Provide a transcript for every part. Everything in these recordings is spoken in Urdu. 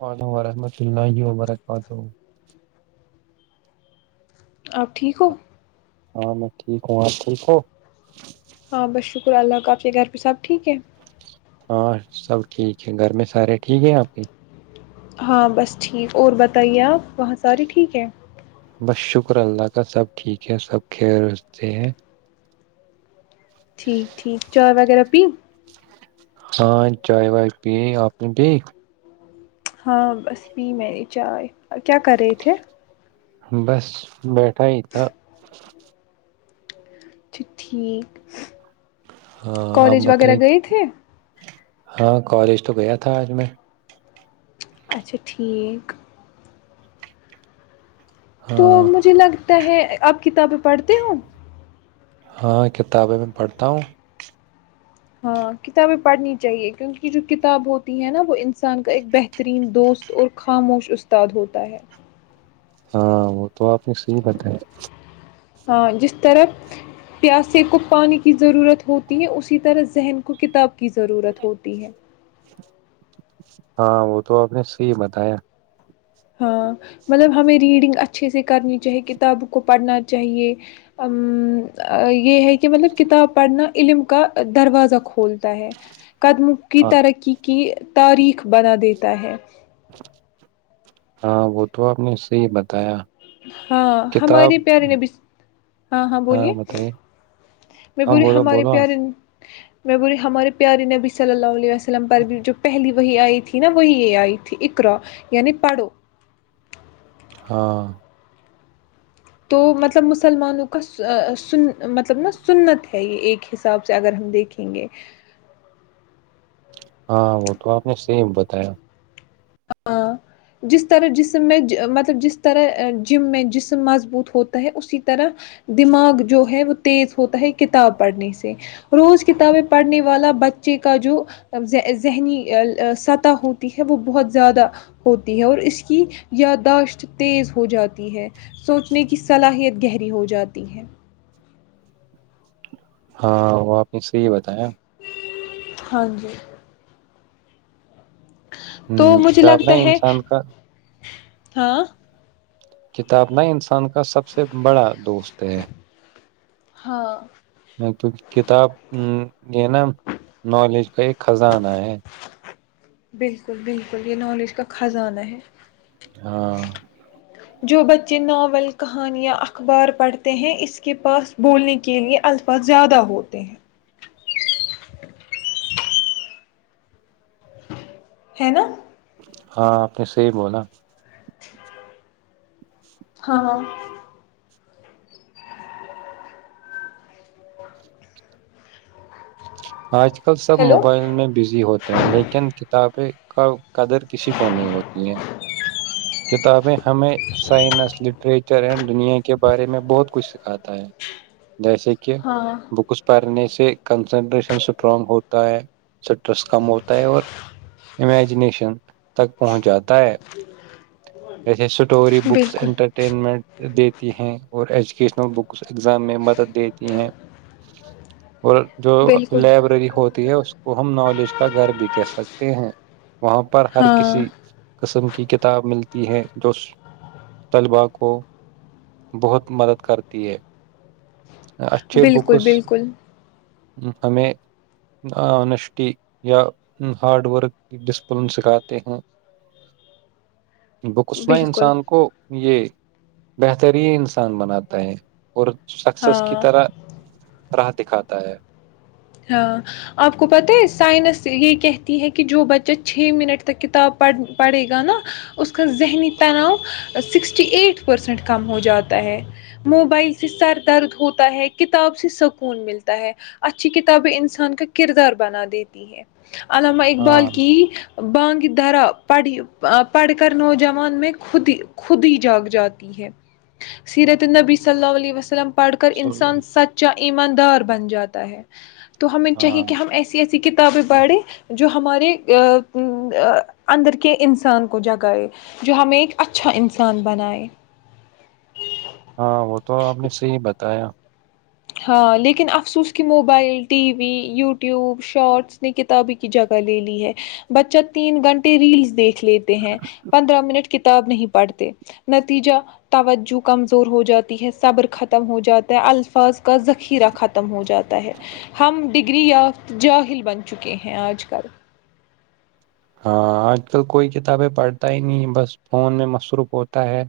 علم وورحمۃ اللہ یہ وبرکاتہ ھم آپ ٹھیک ہو ہاں میں ٹھیک ہوں آ ٹھیک ہو ہاں بس شکر اللہ کا آپ کے گھر پہ سب ٹھیک ہے ہاں سب ٹھیک ہے گھر میں سارے ٹھیک ہیں آپ کے ہاں بس ٹھیک اور بتائیے آپ وہاں ساری ٹھیک ہیں بس شکر اللہ کا سب ٹھیک ہے سب ک رتے ہیں ٹھیک ٹھیک چار وغیرہ پی ہاں چائے وائے پی آپ نے پ ہاں بس بھی میں نے چائے کیا کر رہے تھے بس بیٹھا ہی تھا تو ٹھیک ہاں آپ کالج وغیرہ بتائیے گئے تھے ہاں کالج تو گیا تھا آج میں اچھا ٹھیک تو ہاں مجھے لگ ہے اب کتابیں پڑھتی ہوں ہاں کتابیں میں پڑھتا ہوں ہاں کتابیں پڑھنی چاہیے کیونکہ جو کتاب ہوتی ہے نا وہ انسان کا ایک بہترین دوست اور خاموش استاد ہوتا ہے ہاں وہ تو آپ نے صحیح بتایا ہاں جس طرح پیاسے کو پانی کی ضرورت ہوتی ہے اسی طرح ذہن کو کتاب کی ضرورت ہوتی ہے ہاں وہ تو آپ نے صحیح بتایا ہاں مطلب ہمیں ریڈنگ اچھے سے کرنی چاہے کتابوں کو پڑھنا چاہیے یہ ہے کہ مطلب کتاب پڑھنا علم کا دروازہ کھولتا ہے قدم کی ہاں ترقی کی تاریخ بنا دیتا ہے ہاں وہ تو آپ نے صی بتایا ہاں کتاب ہمارے پیارے نےب ہاں ہاں بولیے میں ہاں بولی بولو ہمارے بولو پیارے نے میں بریی ہماری پیاری نے بس ل لاؤ لیا لم پر بھی جو پہلی وہی آئی تھی نا وہی یہ آئی تھی اکرا یعنی پڑو ہاں تو مطلب مسلمانوں کا سن مطلب نا سنت ہے یہ ایک حساب سے اگر ہم دیکھیں گے ہاں وہ تو آپ نے سیم بتایا ہاں جس طرح جسم میں مطلب جس طرح جم میں جسم مضبوط ہوتا ہے اسی طرح دماغ جو ہے وہ تیز ہوتا ہے کتاب پڑھنے سے روز کتابیں پڑھنے والا بچے کا جو ذہنی سطح ہوتی ہے وہ بہت زیادہ ہوتی ہے اور اس کی یاداشت تیز ہو جاتی ہے سوچنے کی صلاحیت گہری ہو جاتی ہے ہاں وہپ [unintelligible] اس سے یہ بتائیں ہاں جی تو ہ مجھے کتاب نہ لگتا ہے انسان کا ہاں کتاب ن انسان کا سب سے بڑا دوست ہے ہاں کیک کتاب یہ نا نالج کا ایک خزانہ ہے بالکل بالکل یہ نالج کا خزانہ ہے ہاں جو بچے ناول کہانیاں اخبار پڑھتے ہیں اس کے پاس بولنے کے لئے الفاظ زیادہ ہوتے ہیں ہے نا ہاں آپ نے سے ہی بولا ہاں ہاں آج کل سب ہیلو موبائل میں بزی ہوتے ہیں لیکن کتابیں قدر کسی کو نہیں ہوتی ہے کتابیں ہمیں سائنس لٹریچر اینڈ دنیا کے بارے میں بہت کچھ سکھاتا ہے جیسے کہ ہاں بکس پنس سے کنسنٹریشن اسٹرانگ ہوتا ہے اسٹریس کم ہوتا ہے اور امیجنییشن تک پہنچ جاتا ہے [unintelligible] اسٹوری بکس ان بالکل انٹرٹینمنٹ دیتی ہیں اور ایجوکیشنل بکس ایگزام میں مدد دیتی ہیں اور جو بالکل لائبریری ہوتی ہے اس وہ ہم نالج کا گھر بھی کہہ سکتے ہیں وہاں پر ہر ہاں کسی قسم کی کتاب ملتی ہیں جو طلبا کو بہت مدد کرتی ہے اچھے بالکل بکس بالکل ہمیں آنیسٹی یا ہارڈ ورک ڈسپلن سکھاتے ہیں بکس نہ بالکل انسان کو یہ بہترین انسان بناتا ہے اور سس کی ہاں طرح راہ دکھاتا ہے ہاں آپ کو پتہ ہے سائنس یہ کہتی ہے کہ جو بچہ چھ منٹ تک کتاب پڑھے گا نا اس کا ذہنی تناؤ سکسٹی ایٹ پرسینٹ کم ہو جاتا ہے موبائل سے سر درد ہوتا ہے کتاب سے سکون ملتا ہے اچھی کتابیں انسان کا کردار بنا دیتی ہیں علامہ اقبال ہاں کی بانگ درا پڑھی پڑھ کر نوجوان میں خود ہی خود ہی جاگ جاتی ہے سیرت نبی صلی اللہ علیہ وسلم پڑھ کر سن- انسان سچا ایماندار بن جاتا ہے تو ہمیں چاہیے ہاں کہ ہم ایسی ایسی کت کتابیں پڑھیں جو ہمارے اندر کے انسان کو جگائے جو ہمیں ایک اچھا انسان بنائے ہاں وہ تو آپ نے صحیح بتایا ہاں لیکن افسوس کی mobile T V YouTube shorts نے کتابیں کی جگہ لے لی ہے بچہ تین گھنٹے ریلس دیکھ لیتے ہیں پندرہ منٹ کے کتاب نہیں پڑھتے نتیجہ توجہ کمزور ہو جاتی ہے صبر ختم ہو جاتا ہے الفاظ کا ذخیرہ ختم ہو جاتا ہے ہم ڈگری یافت جاہل بن چکے ہیں آج کل ہاں آج کل کوئی کتابیں پڑھتا ہی نہیں بس فون میں مصروف ہوتا ہے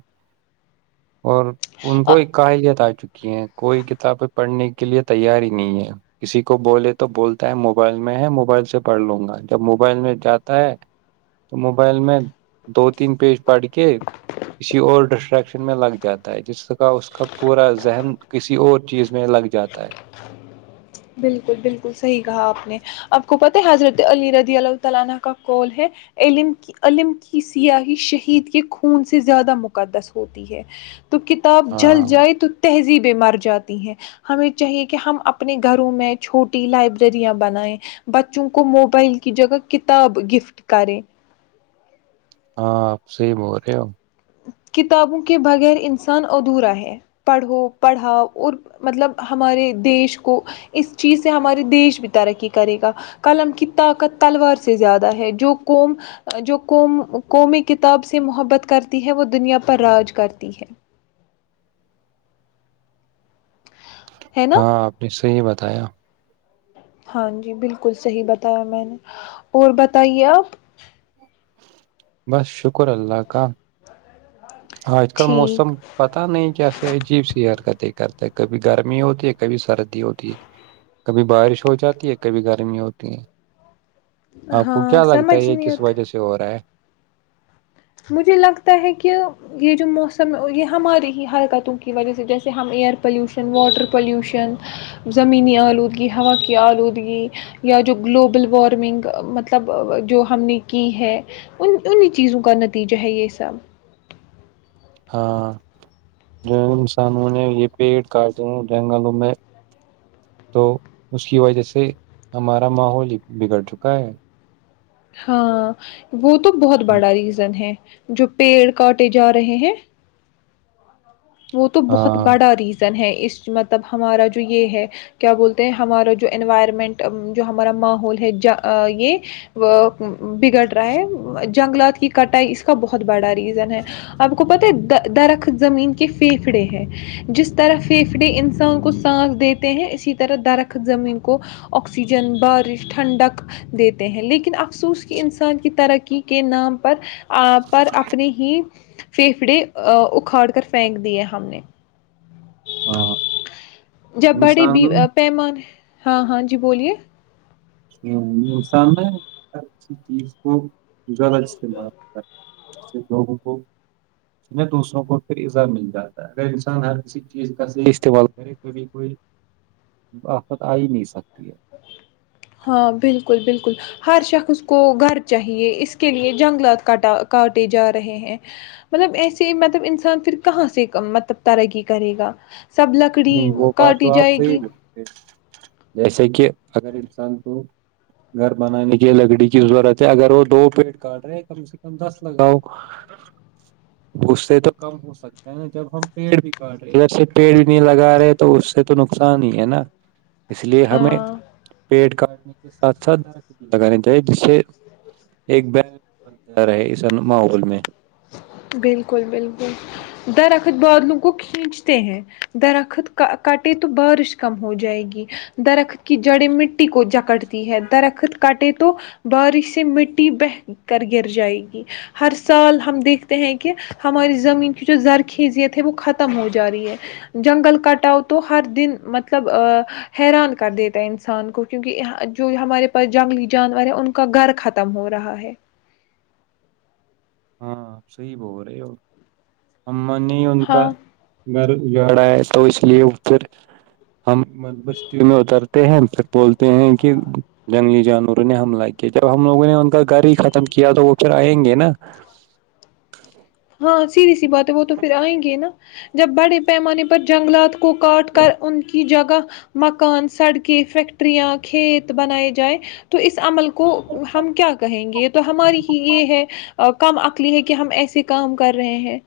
اور ان کو ایک کہ جت چکی کوئی کتابیں پڑھنے کے لیے تیار ہی نہیں ہے کسی کو بولے تو بولتا ہے موبائل میں ہے موبائل سے پڑھ لوں گا جب موبائل میں جاتا ہے تو موبائل میں دو تین پیج پڑھ کے کسی اور ڈسٹریکشن میں لگ جاتا ہے جس کا اس کا پورا ذہن کسی اور چیز میں لگ جاتا ہے بالکل بالکل صحیح کہا آپ نے آپ کو پتہ ہے حضرت علی رضی اللہ تعالیہ کا کال ہے علم کی علم کی سیاحی شہید کے خون سے زیادہ مقدس ہوتی ہے تو کتاب ہاں جل جائے تو تہذیب بیمار جاتی ہیں ہمیں چاہیے کہ ہم اپنے گ گھروں میں چھوٹی لائبریریاں بنائیں بچوں کو موبائل کی جگہ کتاب گفٹ کریں ہاں آپ سے ب ہو رہے ہو کتابوں کے بغیر انسان ادھورا ہے پڑھو پڑھاؤ اور مطلب ہمارے دیش کو اس چیز سے ہمارے دیش بھی ترقی کرے گا قلم کی طاقت تلوار سے زیادہ ہے جو قوم جو قوم قومی کتاب سے محبت کر ہیں وہ دنیا پر راج کرتی ہے ہے نا ہاں آپ نے صحیح بات بتیا ہاں جی بالکل صحیح بتایا میں نے اور بتائیے آپ بس شکر اللہ کا آج کل ٹھیک موسم پتا نہیں کیسے عجیب سی ہر کر کرتے کبھی گرمی ہوتی ہے کبھی سردی ہوتی ہے کبھی بارش ہو جاتی ہے کبھی گرمی ہوتی ہے آپ کو ہاں کیا لگتا ہے سمجھ یہ نہیں کس آتا وجہ سے ہو رہا ہے مجھے لگتا ہے کہ یہ جو موسم یہ ہماری ہی حرکتوں کی وجہ سے جیسے ہم ایئر پلیوشن واٹر پلیوشن زمینی آلودگی ہوا کی آلودگی یا جو گلوبل وارمنگ مطلب جو ہم نے کی ہے ان انہیں چیزوں کا ن تیجہ ہے یہ سب ہاں جو انسانوں نے یہ پیڑ کاٹے ہیں جنگلوں میں تو اس کی وجہ سے ہمارا ماحول بگڑ چکا ہے ہاں وہ تو بہت بڑا ریزن ہے جو پیڑ کاٹے جا رہے ہیں وہ تو بہت ہاں بڑا ریزن ہے اس مطلب ہمارا جو یہ ہے کیا بولتے ہیں ہمارا جو انوائرمنٹ جو ہمارا ماحول ہے یہ وہ بگڑ رہا ہے جنگلات کی کٹائی اس کا بہت بڑا ہے ریزن ہے آپ کو پت درخت زمین کہ پھیفھڑے ہیں جس طرح پھیفھڑے انسان کو سانس دیتے ہیں اسی طرح درخت زمین کو آکسیجن بارش ٹھنڈک دیتے ہیں لیکن ا مخصوص کہ انسان کی ترقی کے نام پر پر اپنی ہی فھیفڑے اکھاڑ کر پھینک دییا ہم نے ہاں جب بڑے انسان پیمانے ہاں ہاں جی بولیے انسان نا ہر کسی چیز کو غلط استعمال کر ج لوگوں کو دوسروں کو پھر ازا مل جاتا ہے اگر انسان ہر کسی چیز کا سے استعمال کرے کبھی کوئی آفت آ ہی نہیں سکتی ہے ہاں بالکل بالکل ہر شخص کو گھر چاہیے اس کے لیے جنگلات کاٹ کاٹے جا رہے ہیں مطلب ایسے مطلب انسان پھر کہاں سے مطلب ترقی کرے گا سب لکڑی نہیں وہ بات کاٹی تو آپ جائے صحیح گی بولتے جیسے کہ اگر انسان کو گھر بنانے کی لکڑی کی ضرورت ہے اگر وہ دو پیڑ کاٹ رہے ہیں کم سے کم دس لگاؤ اس سے تو کم ہو سکتا ہے نا جب ہم پیڑ بھی کاٹ رہے ہیں ادھر سے پیڑ بھی لگا رہے تو اس سے تو نقصان ہی ہے نا اس لیے ہمیں ہاں پیٹ کا ساتھ ساتھ لگانی چاہیے جس سے ایک بتا رہے اس ماحول میں بالکل بالکل درخت د خت بادلوں کو کھینچتے ہیں درخت کٹے تو بارش کم ہو جائے گی درخت کی جڑیں مٹی کو جکٹتی ہے درخت کٹے تو بارش سے مٹی بہ کر گر جائے گی ہر سال ہم دیکھتے ہیں کہ ہماری زمین کی جو زرخیزیت ہے وہ ختم ہو جا رہی ہے جنگل کٹاؤ تو ہر دن مطلب حیران کر دیتا ہے انسان کو کیونکہ جو ہمارے پاس جنگلی جانور ہے ان کا گھر ختم ہو رہا ہے ہاں صی بول رہے ہو اا نے ان کا ہاں گھر جاڑا ہے تو اس لیے پھر ہم بستی میں اترتے ہیں پھر بولتے ہیں کہ جنگلی جانوروں نے حملہ کیا جب ہم لوگوں نے ان کا گھر ہی ختم کیا تو وہ پھر آئیں گے نا السلام علیکم محترم بھائی جان آپ ہاں سیری سی بات وہ تو پھر آئیں گے نا جب بڑے پیمانے پر جنگلات کو کاٹ کر ان کی جگہ مکان سڑکیں فیکٹریاں کھیت بنائے جائیں تو اس عمل کو کو ہم کیا کہیں گے یہ تو ہماری ہی یہ ہے کم عکلی ہے کہ ہم ایسے کام کر رہے ہیں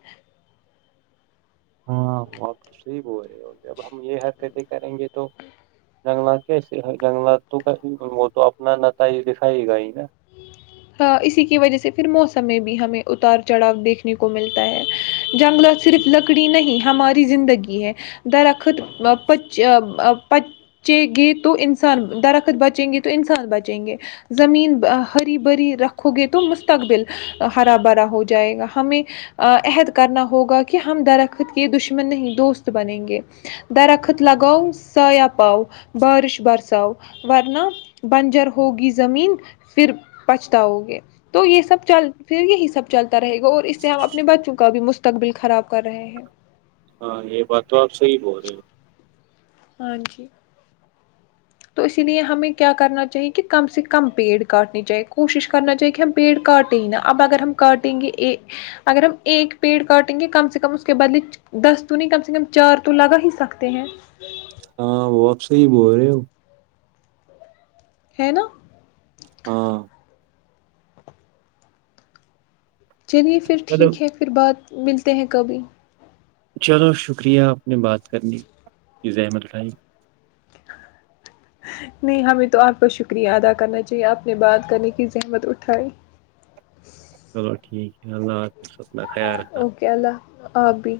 ہاں آپ تو صحیح بول رہے اور جب ہم یہ حرکتیں کریں گے تو جنگلات کیسے جنگلات تو وہ تو اپنا نتائج دکھائے گا ہی نا ہاں اسی کی وجہ سے پھر موسم میں بھی ہمیں اتار چڑھاؤ دیکھنے کو ملتا ہے جنگلات صرف لکڑی نہیں ہماری زندگی ہے درخت پچے گے تو انسان درخت بچیں گے تو انسان بچیں گے زمین بری رکھو گے تو مستقبل ہرا بھرا ہو جائے گا ہمیں عہد کرنا ہوگا کہ ہم درخت کے دشمن نہیں دوست بنیں گے درخت لگاؤ سا پؤ بارش برسؤ ورنہ بنجر ہوگی زمین پھر بچتاؤگے تو یہ سب چل پھر یہی سب چلتا رہے گا اور اس سے ہم اپنے بچوں کا بھی مستقبل خراب کر رہے ہیں ہاں یہ بات تو آپ صحی بول رہے ہو ہاں جی تو اسی لیے ہمیں کیا کرنا چاہیے کہ کم سے کم پیڑ کاٹنے چاہیے کوشش کرنا چاہیے کہ ہم پیڑ کاٹیں ہی نا اب اگر ہم کاٹیں گے اگر ہم ایک پیڑ کاٹیں گے کم سے کم اس کے بدلے دس تو نہیں کم سے کم چار تو لگا ہی سکتے ہیں ہاں وہ آپ سے ہی بول رہے ہو ہے نا ہاں چلیے پھر چلو ٹھیک ہے پھر بعات ملتے ہیں کبھی چلو شکریہ آپ نے بات کرنے کی زحمت اٹھائی گا نہیں ہمیں تو آپ کا شکریہ ادا کرنا چاہیے آپ نے بات کرنے کی زحمت اٹھائی چلو ٹھیک ہے اللہ حافظ ص اوکے اللہ آابی